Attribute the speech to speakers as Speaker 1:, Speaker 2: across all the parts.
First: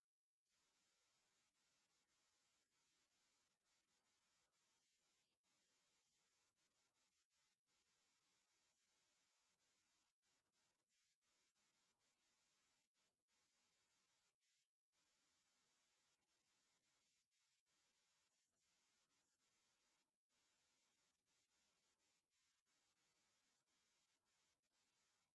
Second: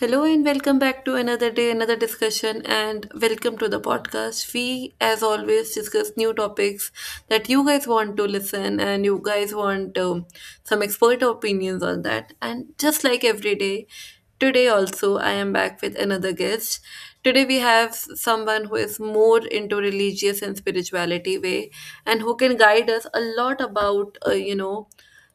Speaker 1: Hello and welcome back to another day, another discussion, and welcome to the podcast. We, as always, discuss new topics that you guys want to listen and you guys want some expert opinions on that. And just like every day, today also, I am back with another guest. Today, we have someone who is more into religious and spirituality way and who can guide us a lot about, you know,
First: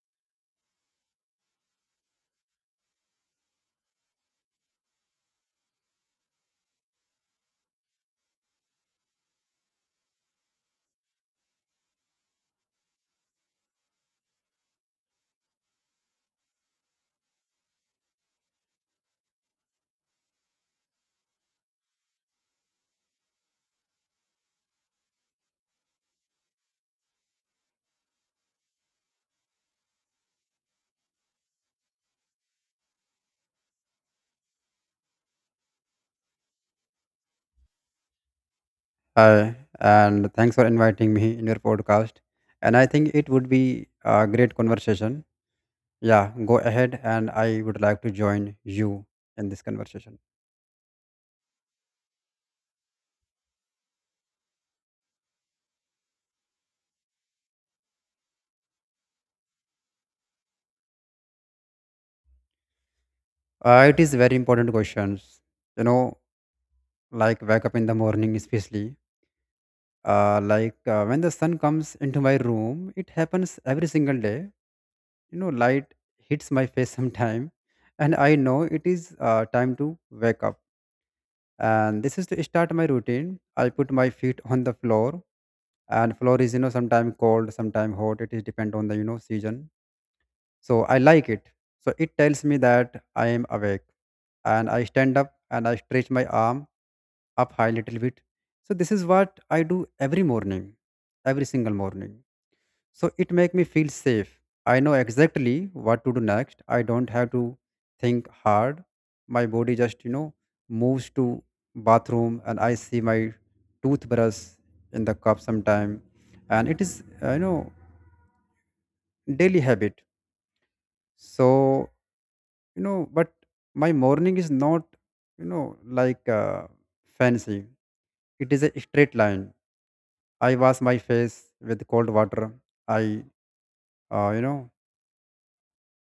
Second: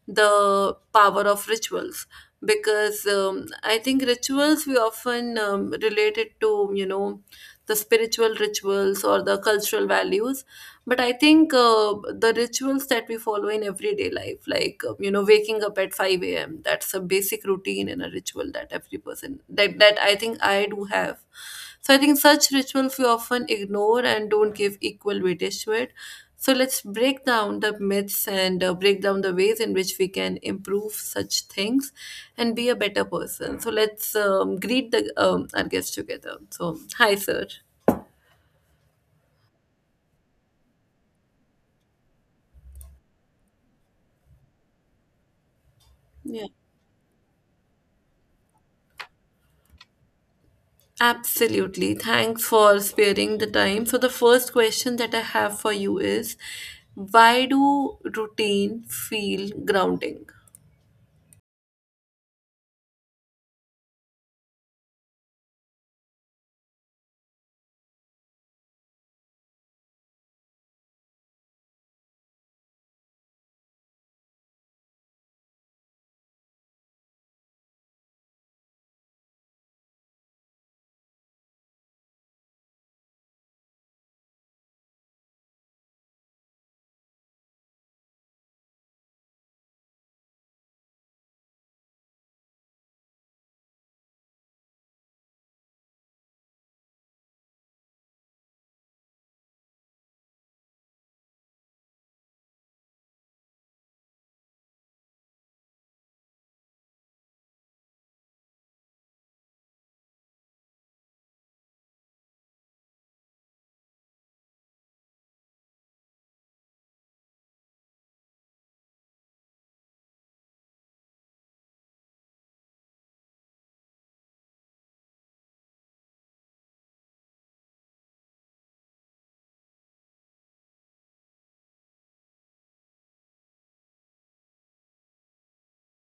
Speaker 1: the power of rituals because I think rituals we often relate it to you know the spiritual rituals or the cultural values, but I think the rituals that we follow in everyday life, like you know, waking up at five a.m. That's a basic routine and a ritual that every person that I think I do have. So I think such rituals we often ignore and don't give equal weightage to it, so let's break down the myths and break down the ways in which we can improve such things and be a better person. So let's greet the our guests together. So hi, sir.
Speaker 2: Hi, and thanks for inviting me in your podcast. And I think it would be a great conversation. Yeah,
Speaker 1: Yeah,
Speaker 2: go ahead, and I would like to join you in this conversation.
Speaker 1: absolutely. Thanks for sparing the time. So the first question that I have for you is, why do routine feel grounding?
Speaker 2: It is very important questions. You know, like wake up in the morning, especially. Like when the sun comes into my room, it happens every single day. You know, light hits my face sometime, and I know it is time to wake up. And this is to start my routine. I put my feet on the floor, and floor is, you know, sometimes cold, sometimes hot. It is depend on the, you know, season, so I like it. So it tells me that I am awake, and I stand up and I stretch my arm up high little bit. So this is what I do every morning, every single morning. So it make me feel safe. I know exactly what to do next. I don't have to think hard. My body just, you know, moves to bathroom, and I see my toothbrush in the cup sometime. And it is, you know, daily habit. So, you know, but my morning is not, you know, like fancy. It is a straight line. I wash my face with cold water. I, you know,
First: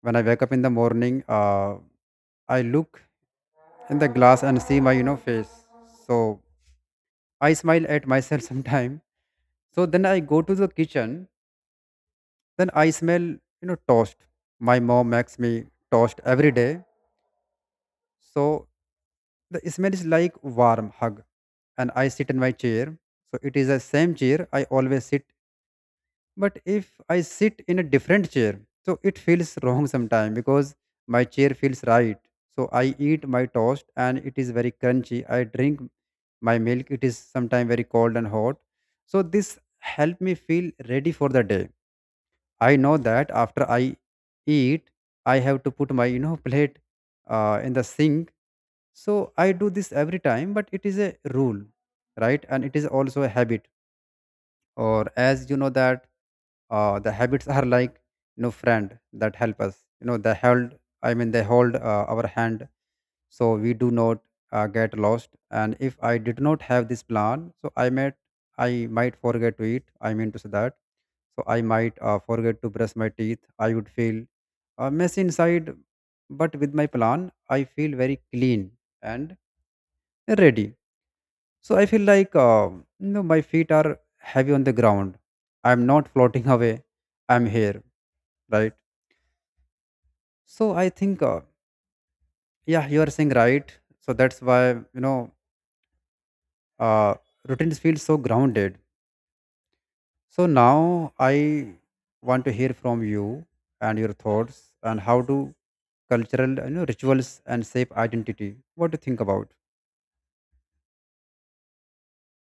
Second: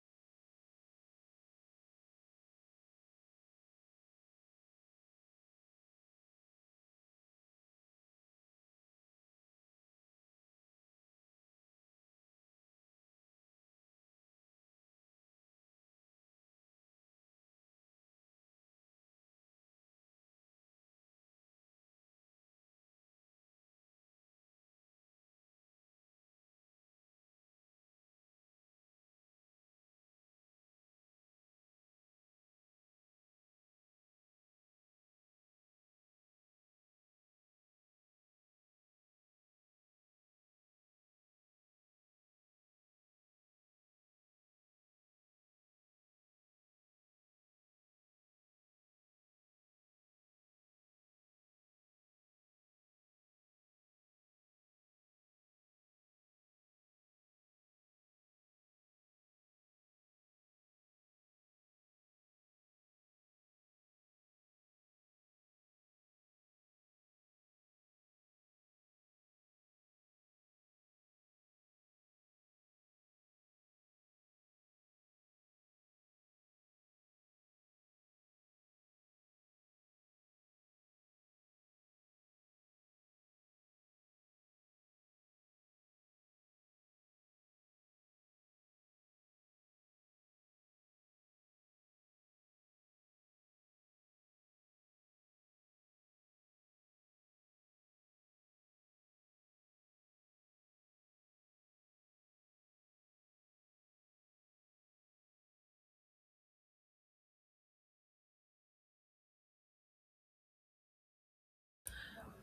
Speaker 2: when I wake up in the morning, I look in the glass and see my, you know, face. So I smile at myself sometime. So then I go to the kitchen. Then I smell, you know, toast. My mom makes me toast every day. So the smell is like warm hug. And I sit in my chair. So it is the same chair I always sit. But if I sit in a different chair, so it feels wrong sometime because my chair feels right. So I eat my toast and it is very crunchy. I drink my milk, it is sometimes very cold and hot. So this help me feel ready for the day. I know that after I eat, I have to put my, you know, plate in the sink. So I do this every time, but it is a rule, right? And it is also a habit. Or as you know that the habits are like, you know, friend that help us, you know, they hold, I mean they hold our hand, so we do not get lost. And if I did not have this plan, so I might, I might forget to eat, I mean to say that. So I might forget to brush my teeth. I would feel a mess inside, but with my plan I feel very clean and ready. So I feel like you know, my feet are heavy on the ground. I'm not floating away. I'm here, right? So I think yeah, you are saying right. So that's why, you know, uh, routines feel so grounded. So now I want to hear from you and your thoughts, and how do cultural, you know, rituals and shape identity. What do you think about?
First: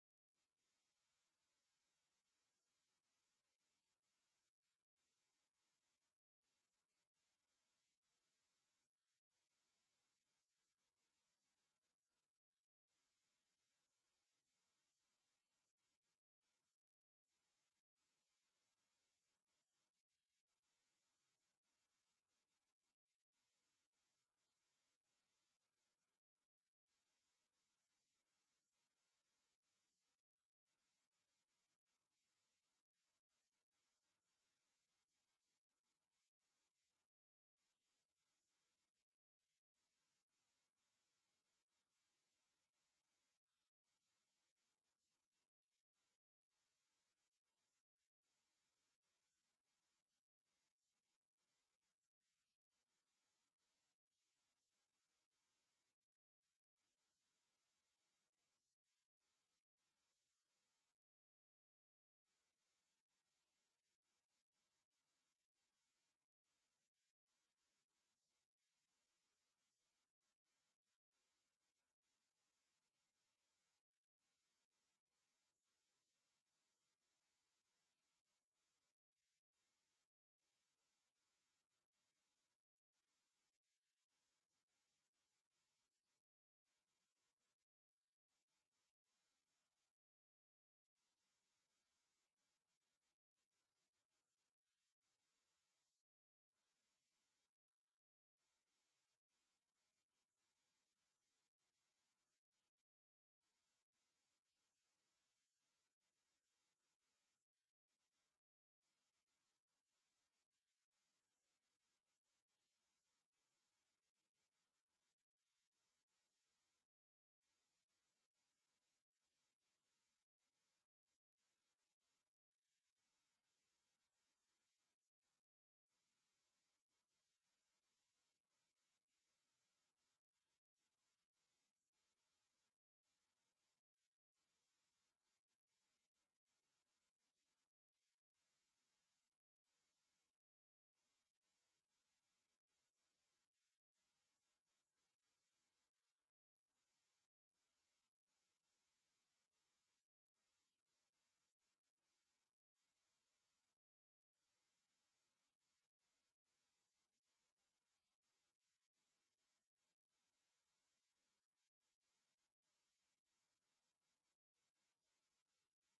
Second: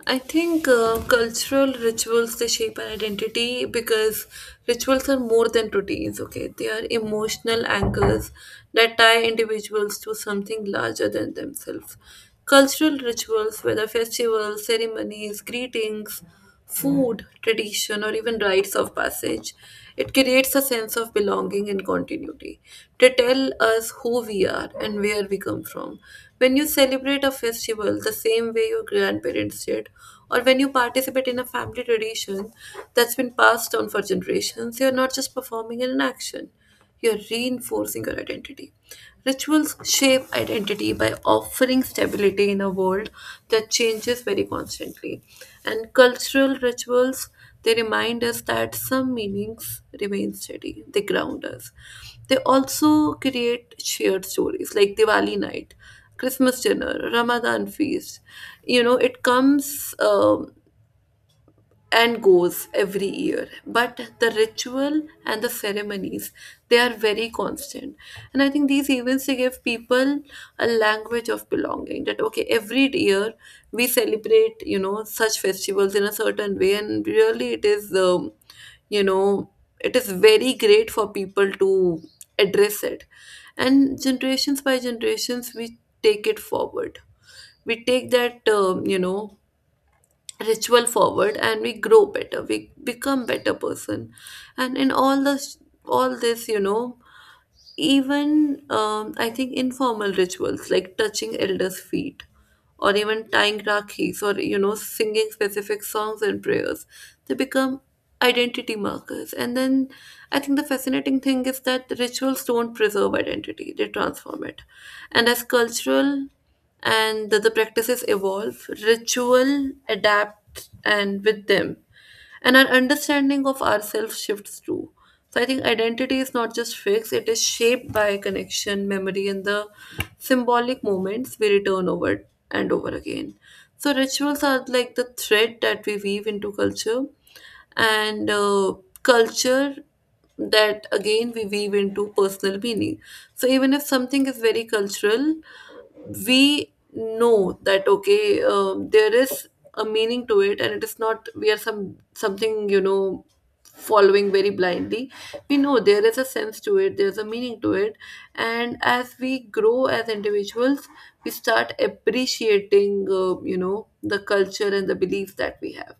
Speaker 1: I think cultural rituals, they shape our identity because rituals are more than routines. Okay, they are emotional anchors that tie individuals to something larger than themselves. Cultural rituals, whether festivals, ceremonies, greetings, food, tradition, or even rites of passage. It creates a sense of belonging and continuity. They tell us who we are and where we come from. When you celebrate a festival the same way your grandparents did, or when you participate in a family tradition that's been passed down for generations, you're not just performing an action. You're reinforcing your identity. Rituals shape identity by offering stability in a world that changes very constantly. And cultural rituals, they remind us that some meanings remain steady, they ground us. They also create shared stories like Diwali night, Christmas dinner, Ramadan feast. You know, it comes and goes every year, but the ritual and the ceremonies, they are very constant. And I think these events, they give people a language of belonging, that okay, every year we celebrate, you know, such festivals in a certain way, and really it is you know, it is very great for people to address it, and generations by generations we take it forward. We take that you know, ritual forward, and we grow better, we become better person. And in all this, you know, even I think informal rituals like touching elders feet or even tying rakhis or, you know, singing specific songs and prayers, they become identity markers. And then I think the fascinating thing is that rituals don't preserve identity, they transform it. And as cultural and the practices evolve, ritual adapt and with them, and our understanding of ourselves shifts too. So I think identity is not just fixed, it is shaped by connection, memory, and the symbolic moments we return over and over again. So rituals are like the thread that we weave into culture, and culture that again we weave into personal meaning. So even if something is very cultural, we know that okay, there is a meaning to it, and it is not we are something, you know, following very blindly. We know there is a sense to it, there's a meaning to it. And as we grow as individuals, we start appreciating, you know, the culture and the beliefs that we have.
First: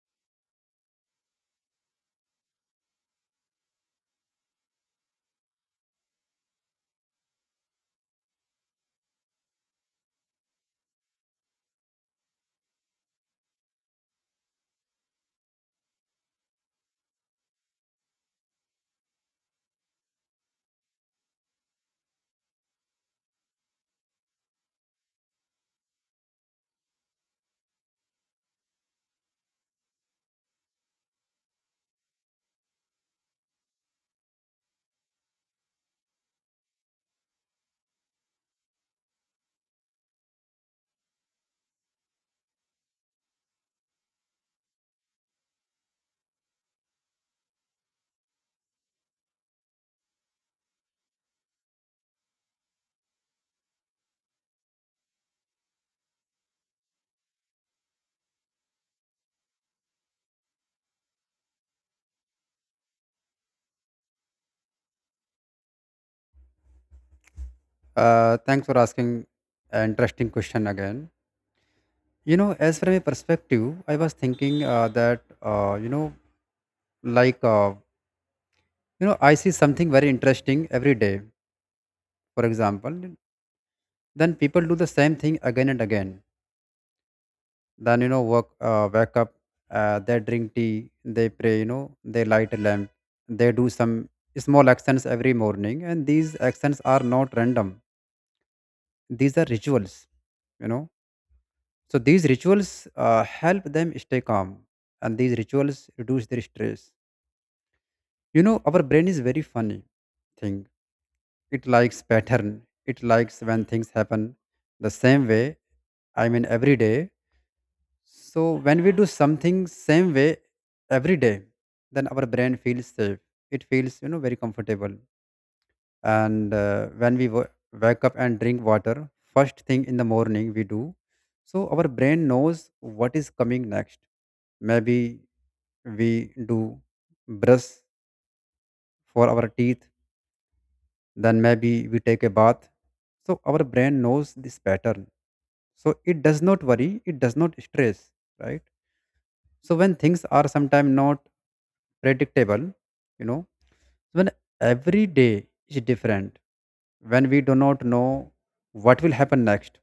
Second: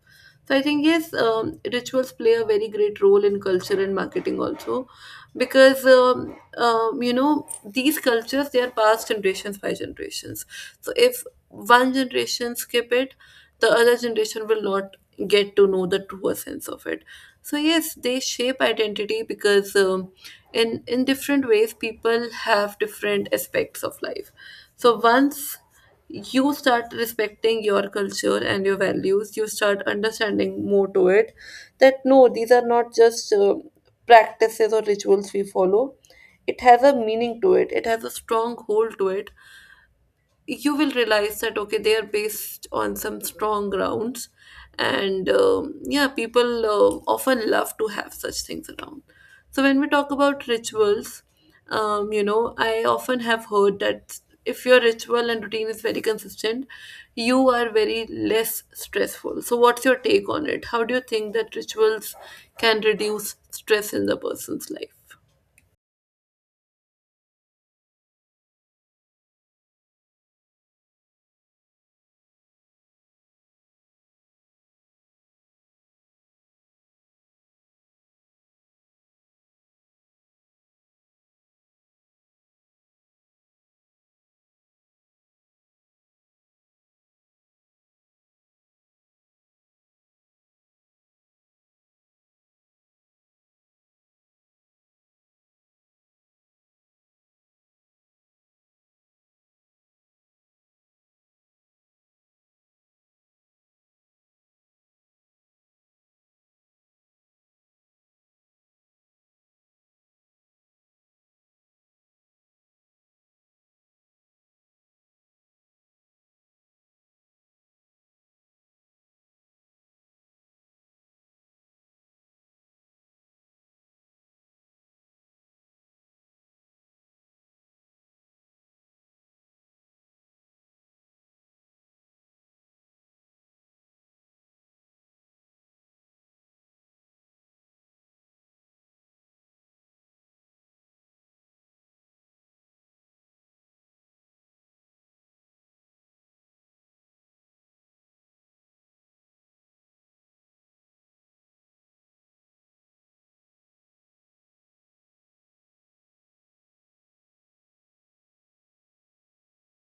Speaker 1: So I think yes, rituals play a very great role in culture and marketing also, because you know, these cultures, they are passed generations by generations. So if one generation skip it, the other generation will not get to know the true sense of it. So yes, they shape identity because in different ways people have different aspects of life. So once you start respecting your culture and your values, you start understanding more to it, that no, these are not just practices or rituals we follow, it has a meaning to it, it has a strong hold to it. You will realize that okay, they are based on some strong grounds. And yeah, people often love to have such things around. So when we talk about rituals, you know, I often have heard that if your ritual and routine is very consistent, you are very less stressful. So what's your take on it? How do you think that rituals can reduce stress in the person's life?
Speaker 2: Thanks for asking an interesting question again. You know, as from a perspective, I was thinking that you know, like you know, I see something very interesting every day. For example, then people do the same thing again and again. Then, you know, work, wake up, they drink tea, they pray, you know, they light a lamp. They do some small actions every morning, and these actions are not random. These are rituals, you know. So these rituals help them stay calm, and these rituals reduce their stress. You know, our brain is very funny thing. It likes pattern. It likes when things happen the same way, I mean every day. So when we do something same way every day, then our brain feels safe. It feels, you know, very comfortable. And when we wake up and drink water first thing in the morning, we do. So our brain knows what is coming next. Maybe we do brush for our teeth. Then maybe we take a bath. So our brain knows this pattern. So it does not worry. It does not stress. Right. So when things are sometimes not predictable, you know. So when every day is different, when we do not know what will happen next.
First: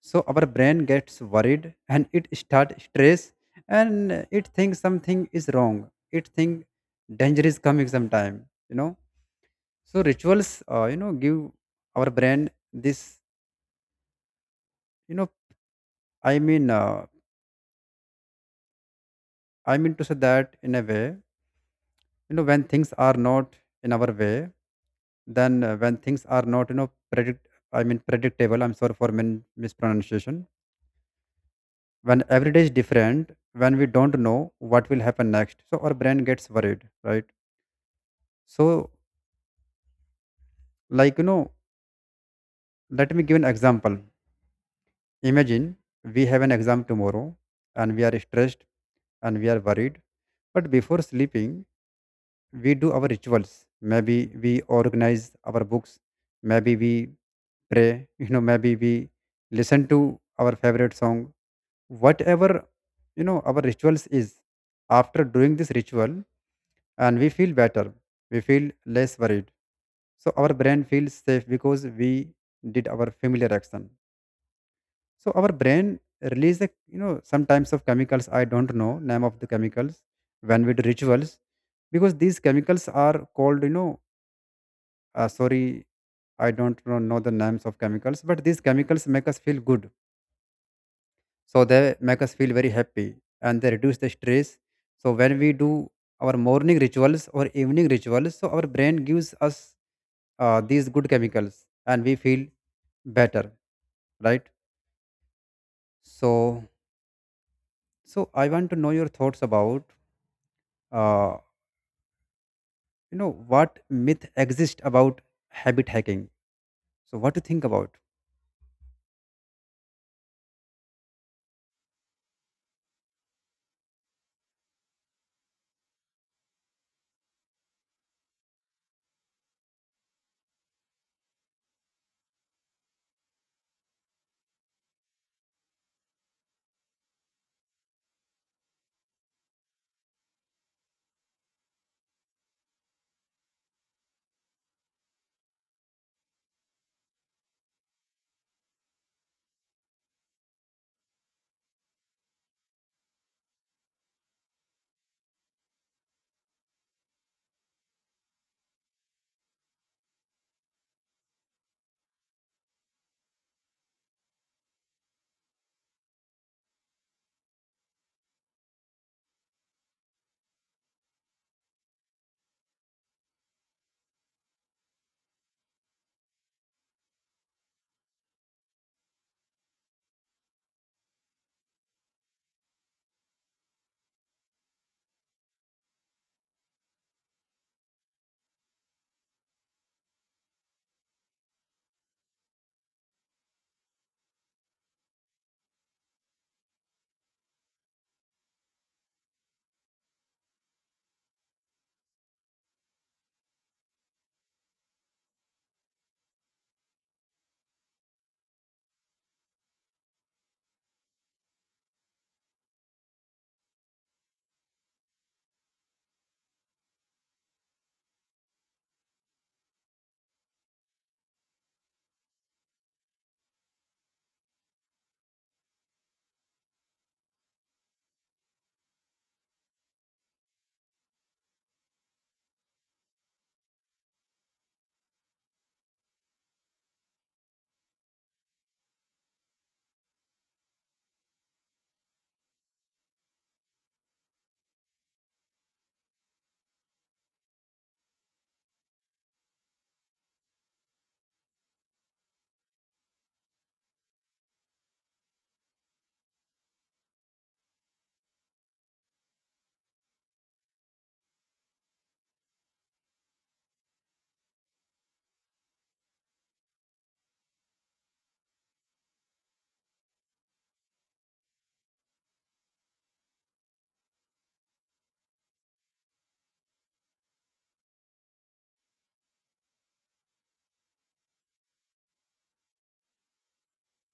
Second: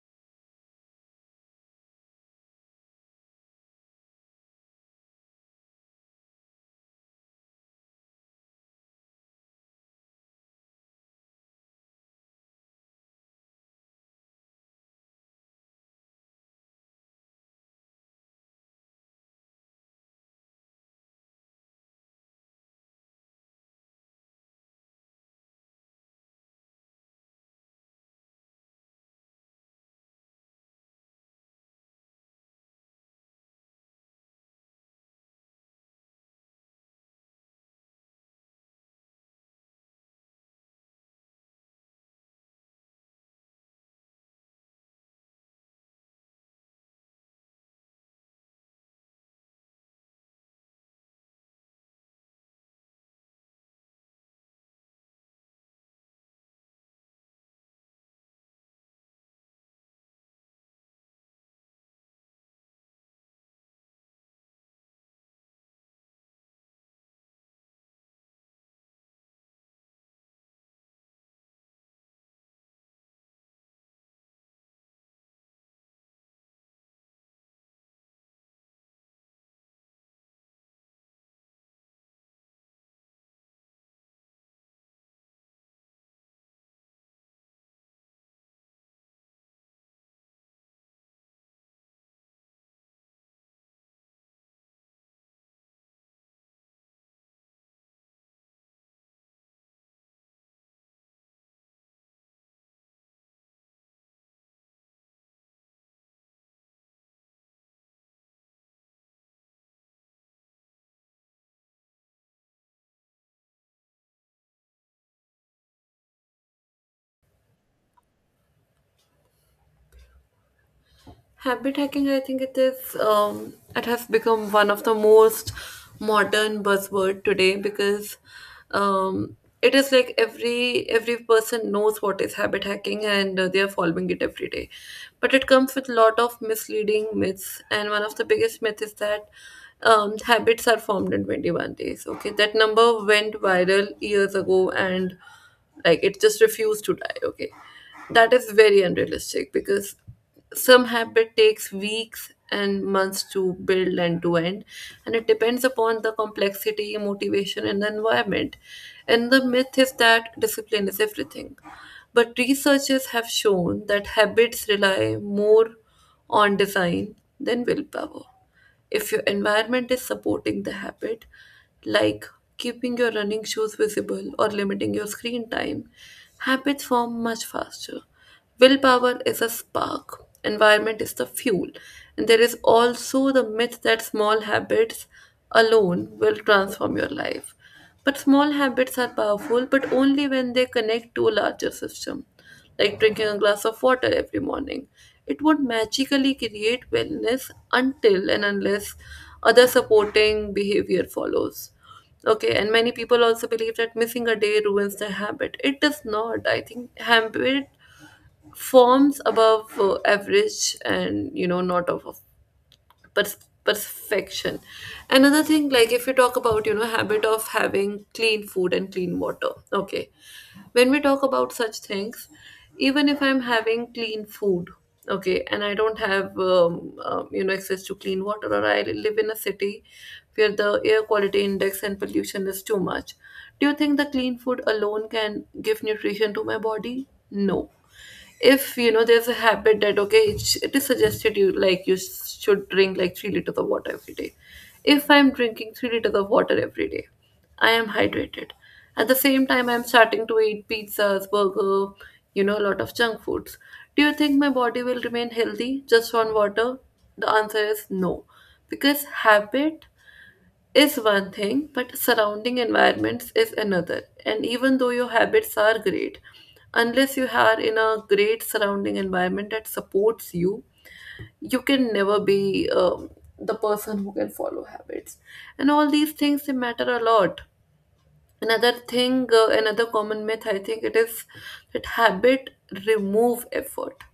Speaker 2: So our brain gets worried and it start stress, and it thinks something is wrong. It think danger is coming sometime, you know. So rituals, you know, give our brain this, you know, I mean, uh, I mean to say that in a way, you know, when things are not in our way. Then when things are not, you know, predictable, I'm sorry for mispronunciation. When every day is different, when we don't know what will happen next, so our brain gets worried, right? So, like you know, let me give an example. Imagine we have an exam tomorrow and we are stressed and we are worried. But before sleeping, we do our rituals. Maybe we organize our books, maybe we pray, you know, maybe we listen to our favorite song, whatever, you know, our rituals is. After doing this ritual, and we feel better, we feel less worried. So our brain feels safe because we did our familiar action. So our brain release the, you know, some types of chemicals. I don't know name of the chemicals. When we do rituals, because these chemicals are called, you know, sorry, I don't know the names of chemicals, but these chemicals make us feel good. So they make us feel very happy, and they reduce the stress. So when we do our morning rituals or evening rituals, so our brain gives us these good chemicals, and we feel better, right? So, so I want to know your thoughts about uh, you know, what myth exist about habit hacking. So what do you think about?
Speaker 1: Habit hacking, I think it is, it has become one of the most modern buzzword today because um, it is like every person knows what is habit hacking, and they are following it every day. But it comes with a lot of misleading myths, and one of the biggest myth is that habits are formed in 21 days. Okay, that number went viral years ago and like it just refused to die, okay. That is very unrealistic because some habit takes weeks and months to build and to end, and it depends upon the complexity, motivation, and the environment. And the myth is that discipline is everything, but researchers have shown that habits rely more on design than willpower. If your environment is supporting the habit, like keeping your running shoes visible or limiting your screen time, habits form much faster. Willpower is a spark, environment is the fuel, and there is also the myth that small habits alone will transform your life. But small habits are powerful, but only when they connect to a larger system, like drinking a glass of water every morning. It would magically create wellness until and unless other supporting behavior follows. Okay, and many people also believe that missing a day ruins the habit. It does not. I think habit forms above average, and you know, not of perfection. Another thing, like if you talk about, you know, habit of having clean food and clean water, okay, when we talk about such things, even if I'm having clean food, okay, and I don't have you know, access to clean water, or I live in a city where the air quality index and pollution is too much, do you think the clean food alone can give nutrition to my body? No. If you know, there's a habit that okay, it is suggested you, like you should drink like 3 liters of water every day. If I'm drinking 3 liters of water every day, I am hydrated. At the same time, I'm starting to eat pizzas, burger, you know, a lot of junk foods. Do you think my body will remain healthy just on water? The answer is no, because habit is one thing, but surrounding environments is another. And even though your habits are great, unless you are in a great surrounding environment that supports you, you can never be the person who can follow habits. And all these things, they matter a lot. Another thing, another common myth, I think it is that habit remove effort.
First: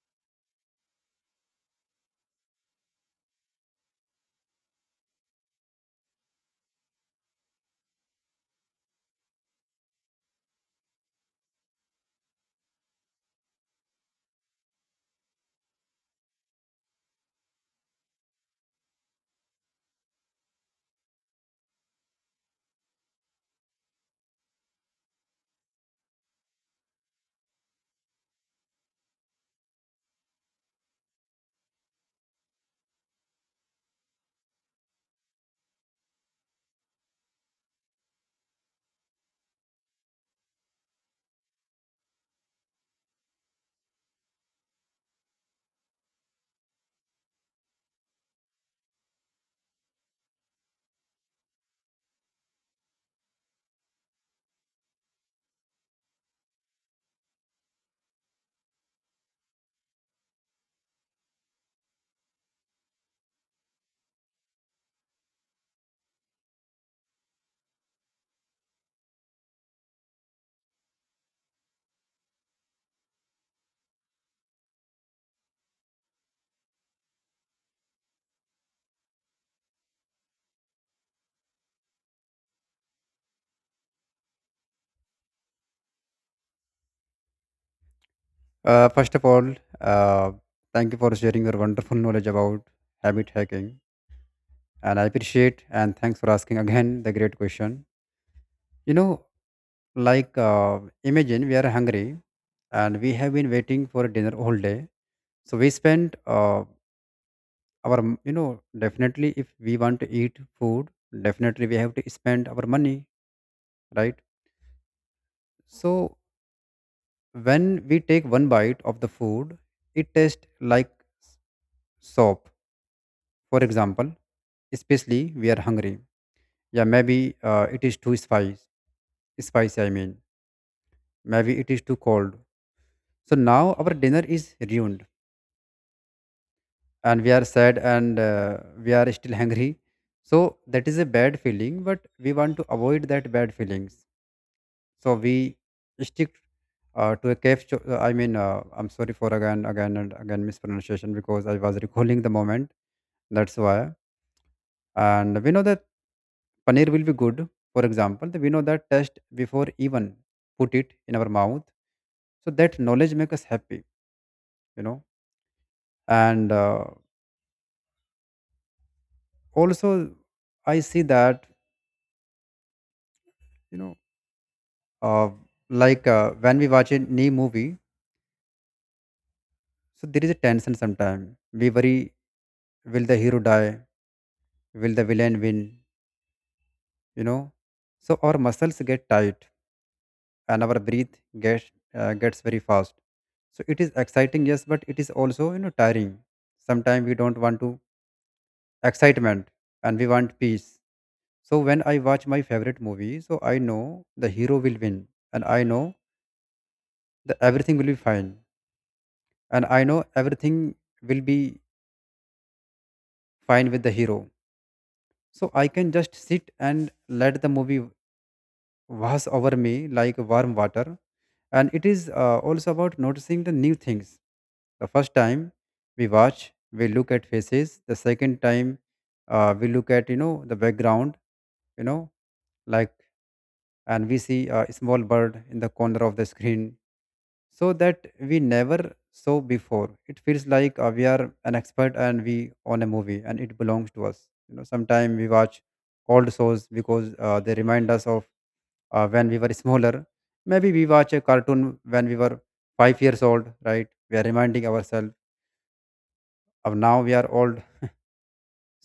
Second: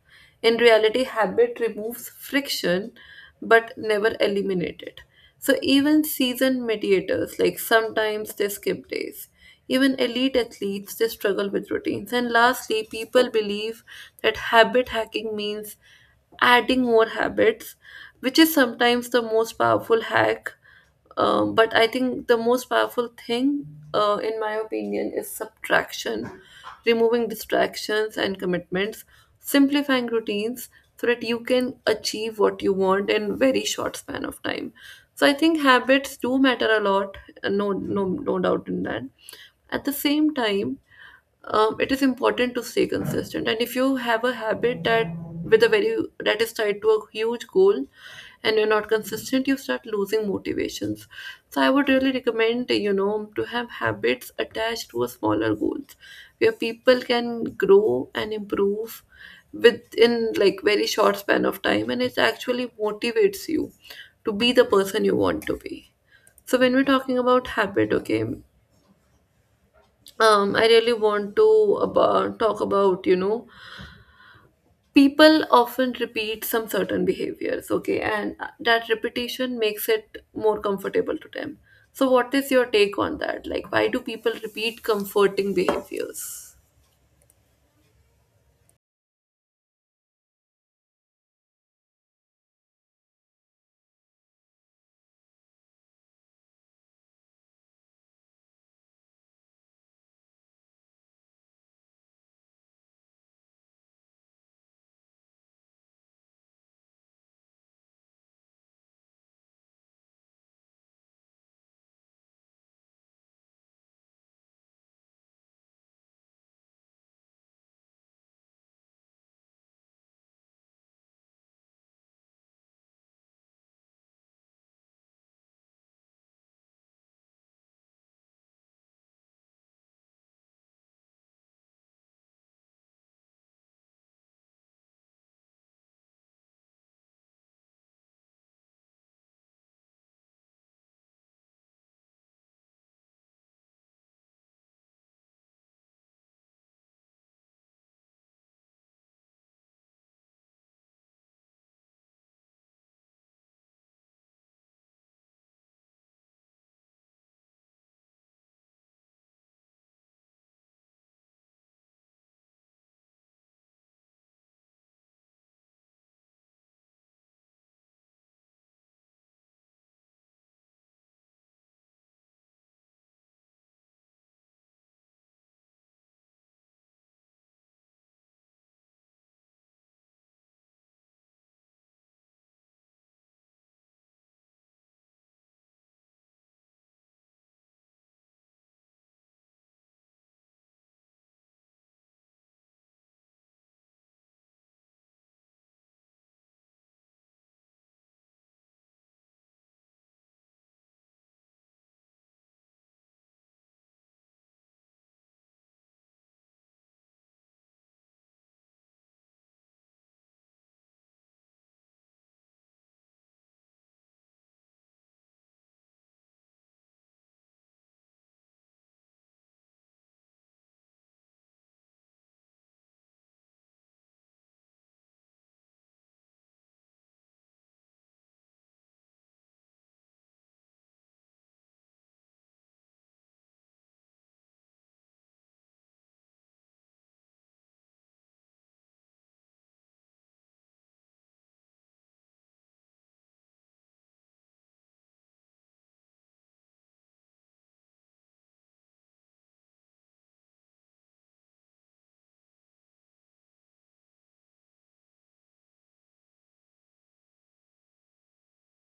Speaker 1: In reality, habit removes friction but never eliminate it. So even seasoned mediators, like sometimes they skip days. Even elite athletes, they struggle with routines. And lastly, people believe that habit hacking means adding more habits, which is sometimes the most powerful hack, but I think the most powerful thing, in my opinion, is subtraction, removing distractions and commitments, simplifying routines so that you can achieve what you want in very short span of time. So I think habits do matter a lot, no doubt in that. At the same time, it is important to stay consistent, and if you have a habit that with a very that is tied to a huge goal and you're not consistent, you start losing motivations. So I would really recommend, you know, to have habits attached to a smaller goals where people can grow and improve within like very short span of time, and it actually motivates you to be the person you want to be. So when we're talking about habit, okay, I really want to talk about, you know, people often repeat some certain behaviors, okay, and that repetition makes it more comfortable to them. So what is your take on that? Like, why do people repeat comforting behaviors?
Speaker 2: First of all, uh, thank you for sharing your wonderful knowledge about habit hacking, and I appreciate and thanks for asking again the great question. You know, like, imagine we are hungry and we have been waiting for dinner all day. So we spend our, you know, definitely if we want to eat food, definitely we have to spend our money, right? So when we take one bite of the food, it tastes like s- soap, for example, especially we are hungry. Yeah, maybe it is too spicy, I mean, maybe it is too cold. So now our dinner is ruined and we are sad, and we are still hungry. So that is a bad feeling, but we want to avoid that bad feelings. So we stick to a cave cho- I mean I'm sorry for again mispronunciation, because I was recalling the moment, that's why. And we know that paneer will be good, for example. We know that taste before even put it in our mouth. So that knowledge make us happy, you know. And also I see that, you know, uh, like when we watch a new movie, so there is a tension. Sometimes we worry, will the hero die, will the villain win, you know. So our muscles get tight, and our breath gets gets very fast. So it is exciting, yes, but it is also, you know, tiring. Sometimes we don't want to excitement and we want peace. So when I watch my favorite movie, so I know the hero will win, and I know that everything will be fine, and I know everything will be fine with the hero. So I can just sit and let the movie wash over me like warm water. And it is also about noticing the new things. The first time we watch, we look at faces. The second time we look at, you know, the background, you know, like, and we see a small bird in the corner of the screen, so that we never saw before. It feels like we are an expert and we own a movie and it belongs to us. You know, sometimes we watch old shows because they remind us of when we were smaller. Maybe we watch a cartoon when we were 5 years old, right? We are reminding ourselves of now we are old,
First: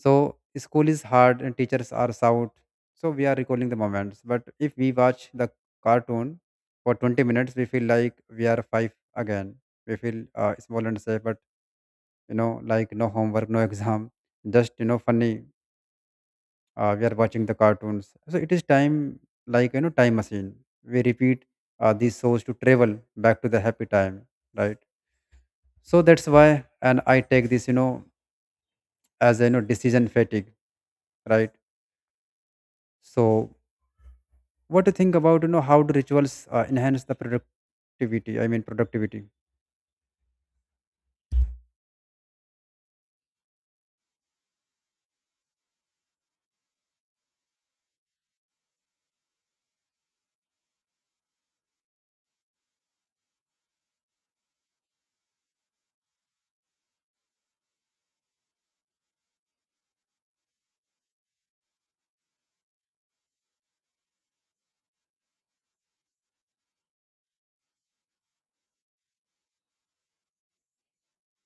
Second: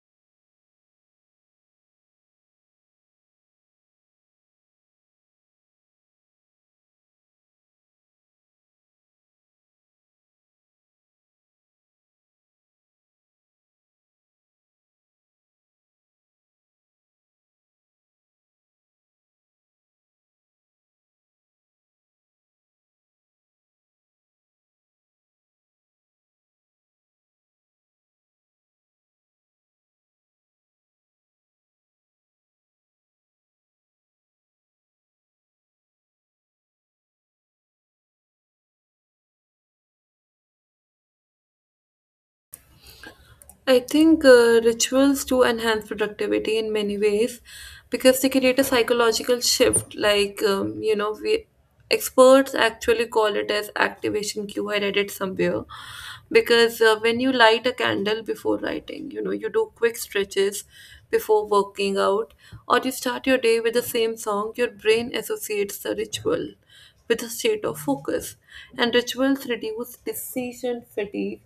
Speaker 2: so school is hard and teachers are shout. So we are recalling the moments. But if we watch the cartoon for 20 minutes, we feel like we are five again. We feel small and safe, but, you know, like no homework, no exam, just, you know, funny. We are watching the cartoons. So it is time, like, you know, time machine. We repeat these shows to travel back to the happy time, right? So that's why, and I take this, as a decision fatigue, right? so What do you think about how do rituals enhance the productivity? I mean productivity.
Speaker 1: I think rituals do enhance productivity in many ways because they create a psychological shift. Like, you know, we experts actually call it as activation cue. I read it somewhere because when you light a candle before writing, you know, you do quick stretches before working out, or you start your day with the same song, your brain associates the ritual with a state of focus, and rituals reduce decision fatigue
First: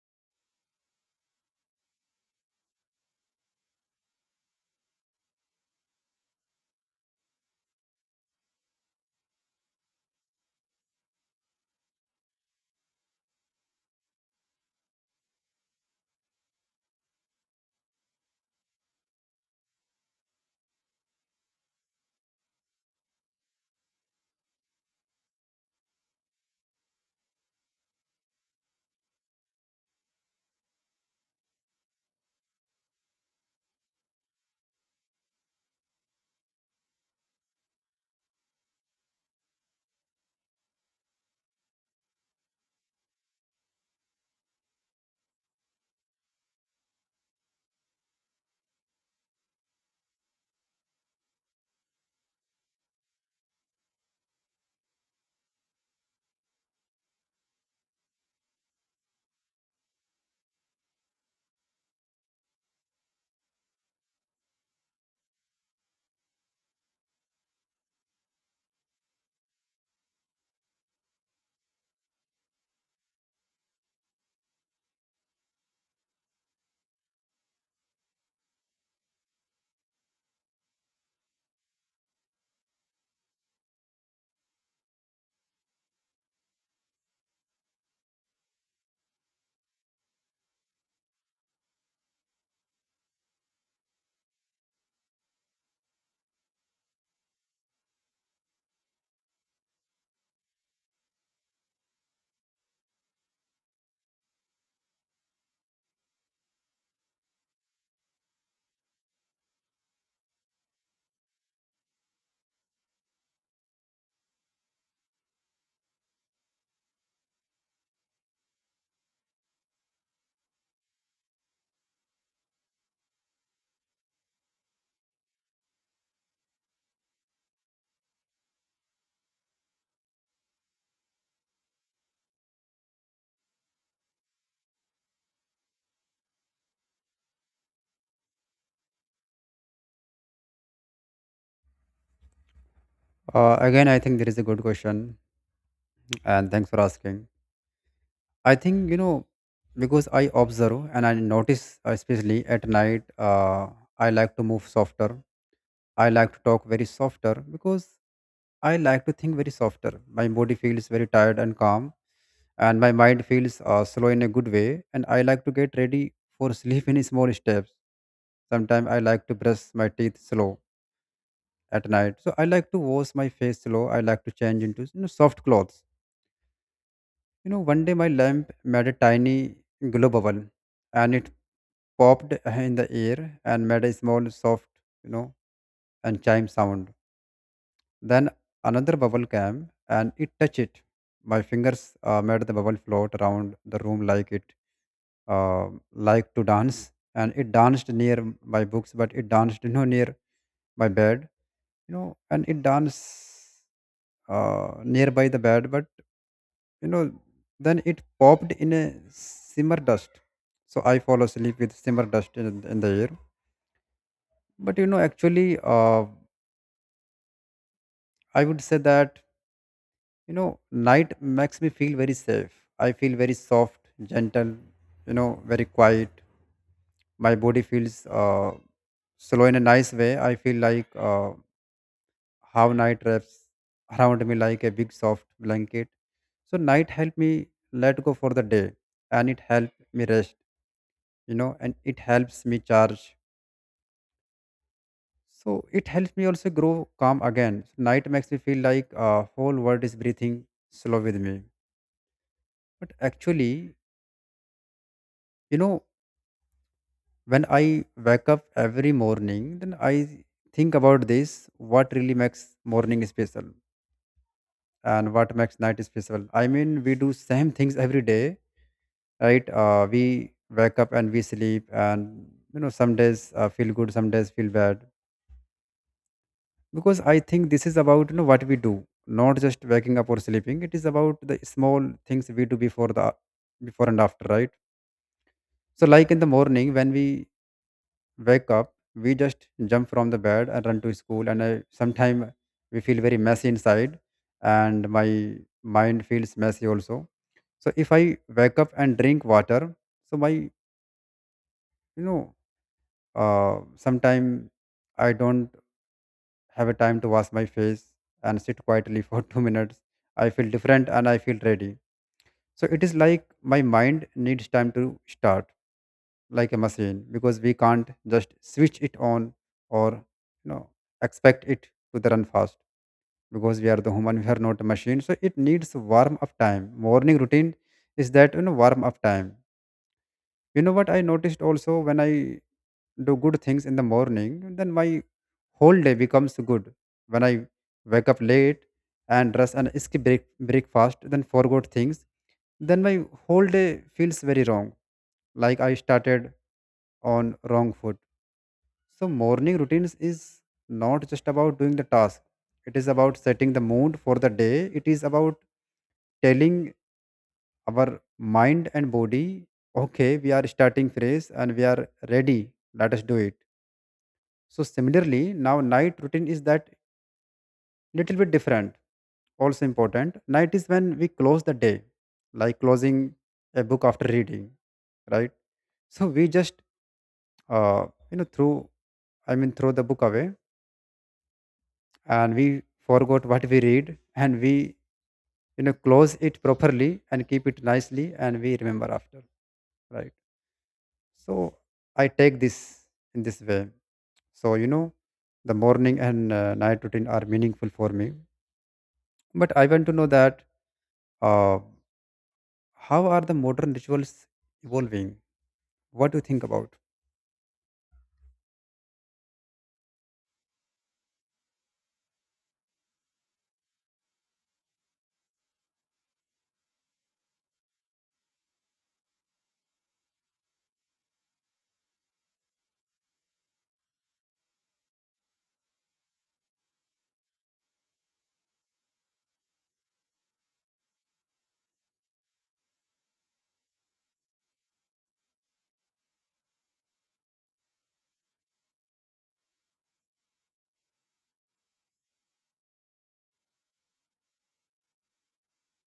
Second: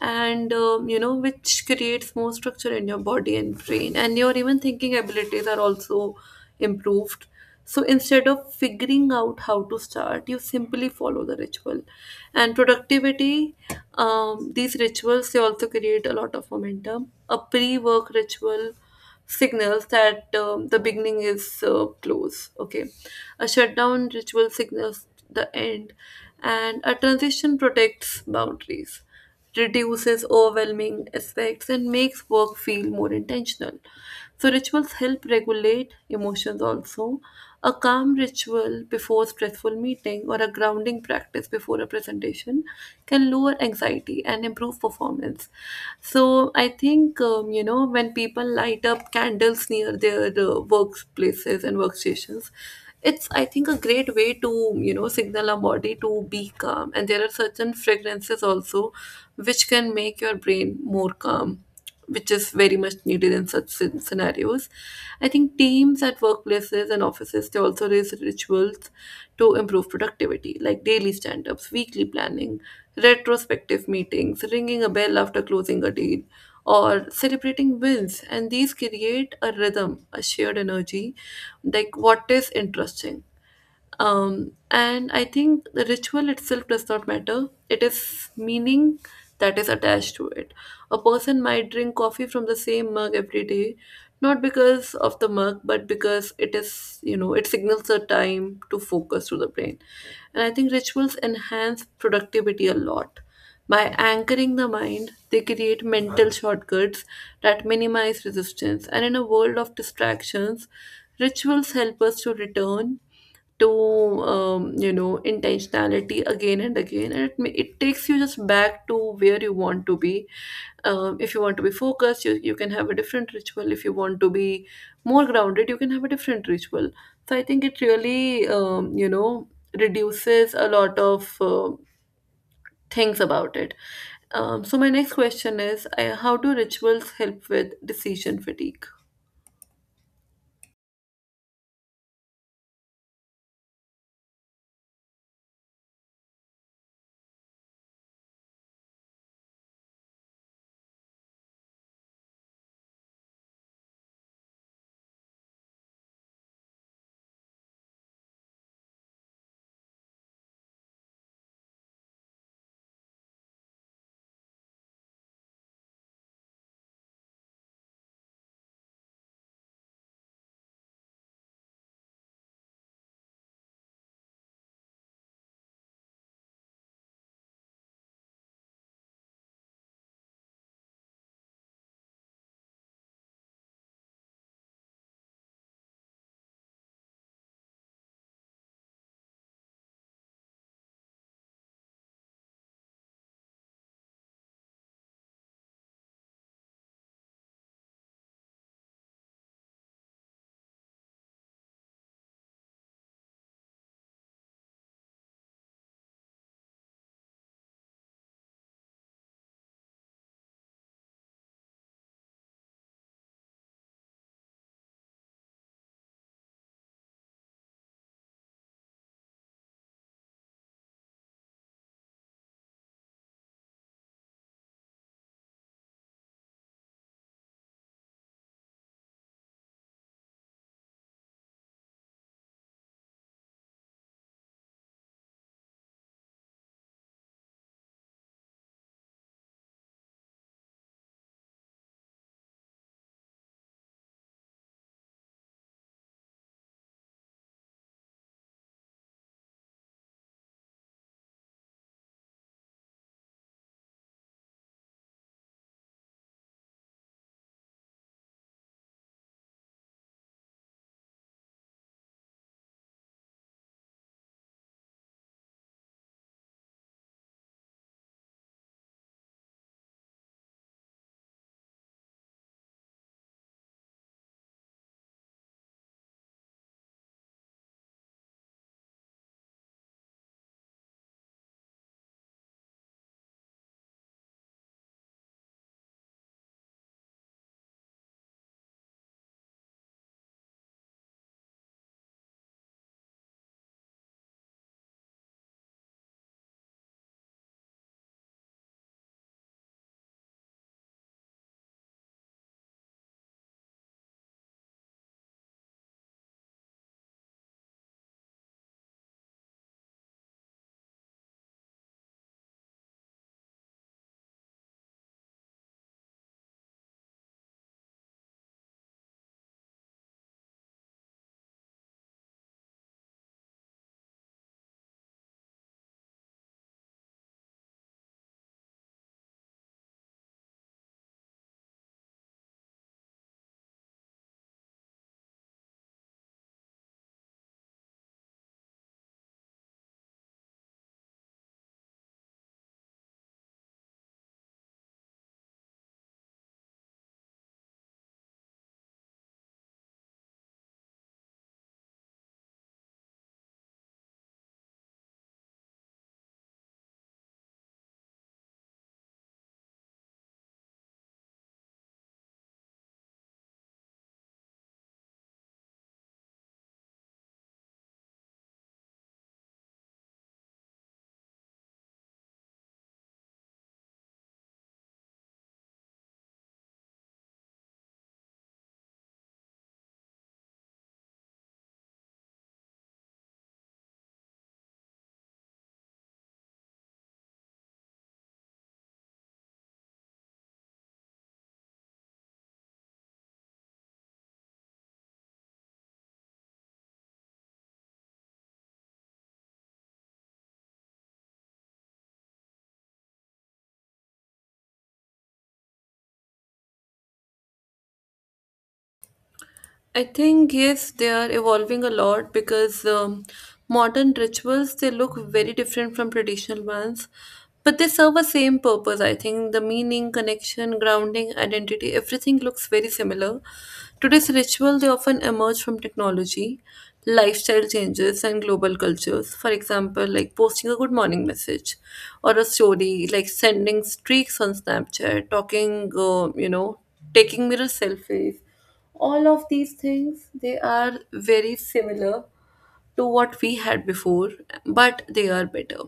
Speaker 1: and which creates more structure in your body and brain and your even thinking abilities are also improved. So instead of figuring out how to start, you simply follow the ritual and productivity. These rituals, they also create a lot of momentum. A pre-work ritual signals that the beginning is close. Okay, a shutdown ritual signals the end, and a transition protects boundaries, reduces overwhelming aspects, and makes work feel more intentional. So, rituals help regulate emotions also. A calm ritual before stressful meeting or a grounding practice before a presentation can lower anxiety and improve performance. So, I think, when people light up candles near their workplaces and workstations, it's I think a great way to signal our body to be calm, and there are certain fragrances also which can make your brain more calm, which is very much needed in such scenarios. I think teams at workplaces and offices, they also raise rituals to improve productivity, like daily stand ups, weekly planning, retrospective meetings, ringing a bell after closing a deal, or celebrating wins. And these create a rhythm, a shared energy, like what is interesting. And I think the ritual itself does not matter. It is meaning that is attached to it. A person might drink coffee from the same mug every day, not because of the mug, but because it is, you know, it signals a time to focus to the brain. And I think rituals enhance productivity a lot. By anchoring the mind, they create mental shortcuts that minimize resistance. And in a world of distractions, rituals help us to return to intentionality again and again, and it, it takes you just back to where you want to be. If you want to be focused, you can have a different ritual. If you want to be more grounded, you can have a different ritual. So I think it really reduces a lot of things about it. So my next question is how do rituals help with decision fatigue?
Speaker 2: Again, I think there is a good question, and thanks for asking. I think because I observe and I notice, especially at night, I like to move softer. I like to talk very softer because I like to think very softer. My body feels very tired and calm, and my mind feels slow in a good way. And I like to get ready for sleep in small steps. Sometimes I like to brush my teeth slow at night. So I like to wash my face slow. I like to change into soft clothes. You know, one day my lamp made a tiny glow bubble, and it popped in the air and made a small soft, you know, and chime sound. Then another bubble came and it touched it. My fingers made the bubble float around the room like it uh, liked to dance. And it danced near my books, but it danced near my bed, and it danced nearby the bed, but you know, then it popped in a simmer dust. So I fall asleep with simmer dust in the air. But actually, I would say that you know night makes me feel very safe. I feel very soft, gentle, very quiet. My body feels slow in a nice way. I feel like how night wraps around me like a big soft blanket. So night helped me let go for the day, and it helped me rest, and it helps me charge. So it helps me also grow calm again. So, night makes me feel like whole world is breathing slow with me. But actually, you know when I wake up every morning, then I think about this, what really makes morning special and what makes night special. I mean, we do same things every day, right? We wake up and we sleep, and some days feel good, some days feel bad. Because I think this is about what we do, not just waking up or sleeping. It is about the small things we do before the before and after, right? So, like in the morning when we wake up, we just jump from the bed and run to school, and I, sometime we feel very messy inside, and my mind feels messy also. So if I wake up and drink water, so my know sometime I don't have a time to wash my face and sit quietly for 2 minutes, I feel different and I feel ready. So it is like my mind needs time to start like a machine, because we can't just switch it on or you know expect it to the run fast, because we are the human, we are not a machine, so it needs warm up time. Morning routine is that warm up time. You know what I noticed also, when I do good things in the morning, then my whole day becomes good. When I wake up late and dress and breakfast, then forgot things, then my whole day feels very wrong, like I started on wrong foot. So, morning routines is not just about doing the task, it is about setting the mood for the day. It is about telling our mind and body, okay, we are starting fresh and we are ready, let us do it. So, similarly, now night routine is that little bit different, also important. Night is when we close the day, like closing a book after reading, right? So, we just, throw, I mean, throw the book away, and we forgot what we read, and we close it properly and keep it nicely, and we remember after, right? So I take this in this way. So the morning and night routine are meaningful for me, but I want to know that uh, how are the modern rituals evolving? What do you think about?
Speaker 1: I think yes, they are evolving a lot because modern rituals, they look very different from traditional ones, but they serve a same purpose. I think the meaning, connection, grounding, identity, everything looks very similar. Today's ritual, they often emerge from technology, lifestyle changes, and global cultures. For example, like posting a good morning message or a story, like sending streaks on Snapchat, talking, you know, taking mirror selfies, all of these things, they are very similar to what we had before, but they are better.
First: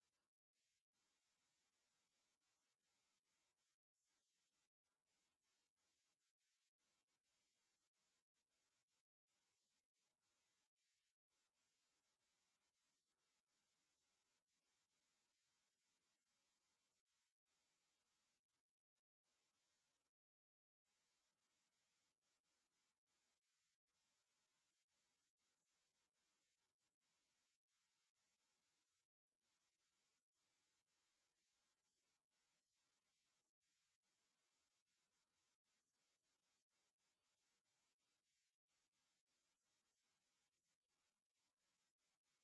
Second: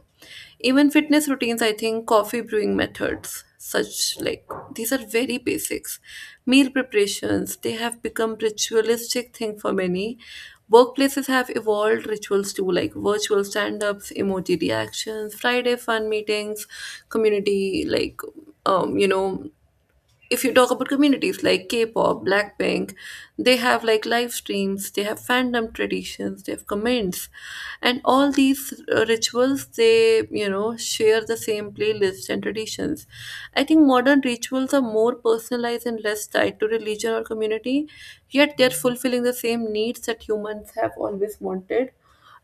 Speaker 1: Even fitness routines, I think coffee brewing methods, such like these are very basics. Meal preparations, they have become ritualistic thing for many. Workplaces have evolved rituals too, like virtual stand-ups, emoji reactions, Friday fun meetings, community, like you know, if you talk about communities like K-pop, Blackpink, they have like live streams, they have fandom traditions, they have comments, and all these rituals, they you know share the same playlists and traditions. I think modern rituals are more personalized and less tied to religion or community, yet they're fulfilling the same needs that humans have always wanted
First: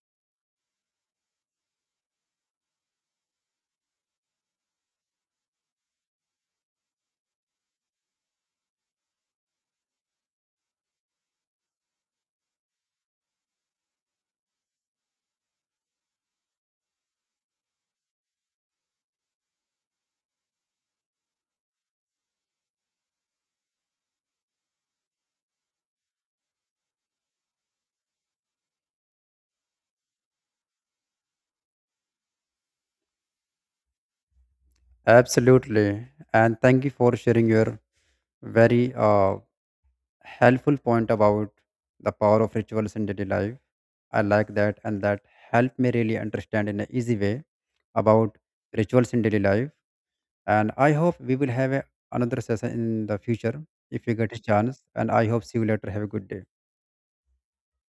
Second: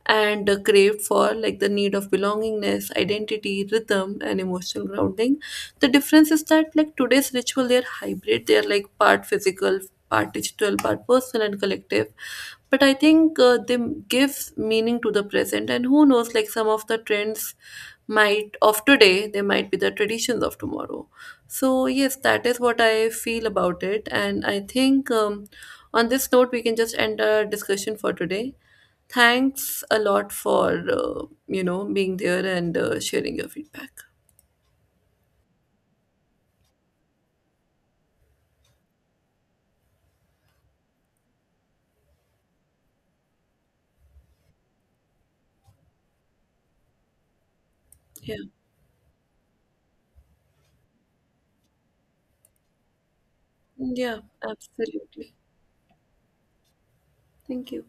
Speaker 1: and craved for, like the need of belongingness, identity, rhythm, and emotional grounding. The difference is that like today's ritual, they're hybrid, they're like part physical, part digital, part personal and collective. But I think they give meaning to the present, and who knows, like some of the trends might of today, they might be the traditions of tomorrow. So yes, that is what I feel about it. And I think on this note, we can just end our discussion for today. Thanks a lot for being there and sharing your feedback.
Speaker 2: Absolutely. And thank you for sharing your very helpful point about the power of rituals in daily life. I like that, and that helped me really understand in an easy way
Speaker 1: Yeah,
Speaker 2: about rituals in daily life. And I hope we will have a, another session in the future if you
Speaker 1: yeah,
Speaker 2: get a chance. And I
Speaker 1: absolutely.
Speaker 2: hope see you later. Have a good day.
Speaker 1: Thank you.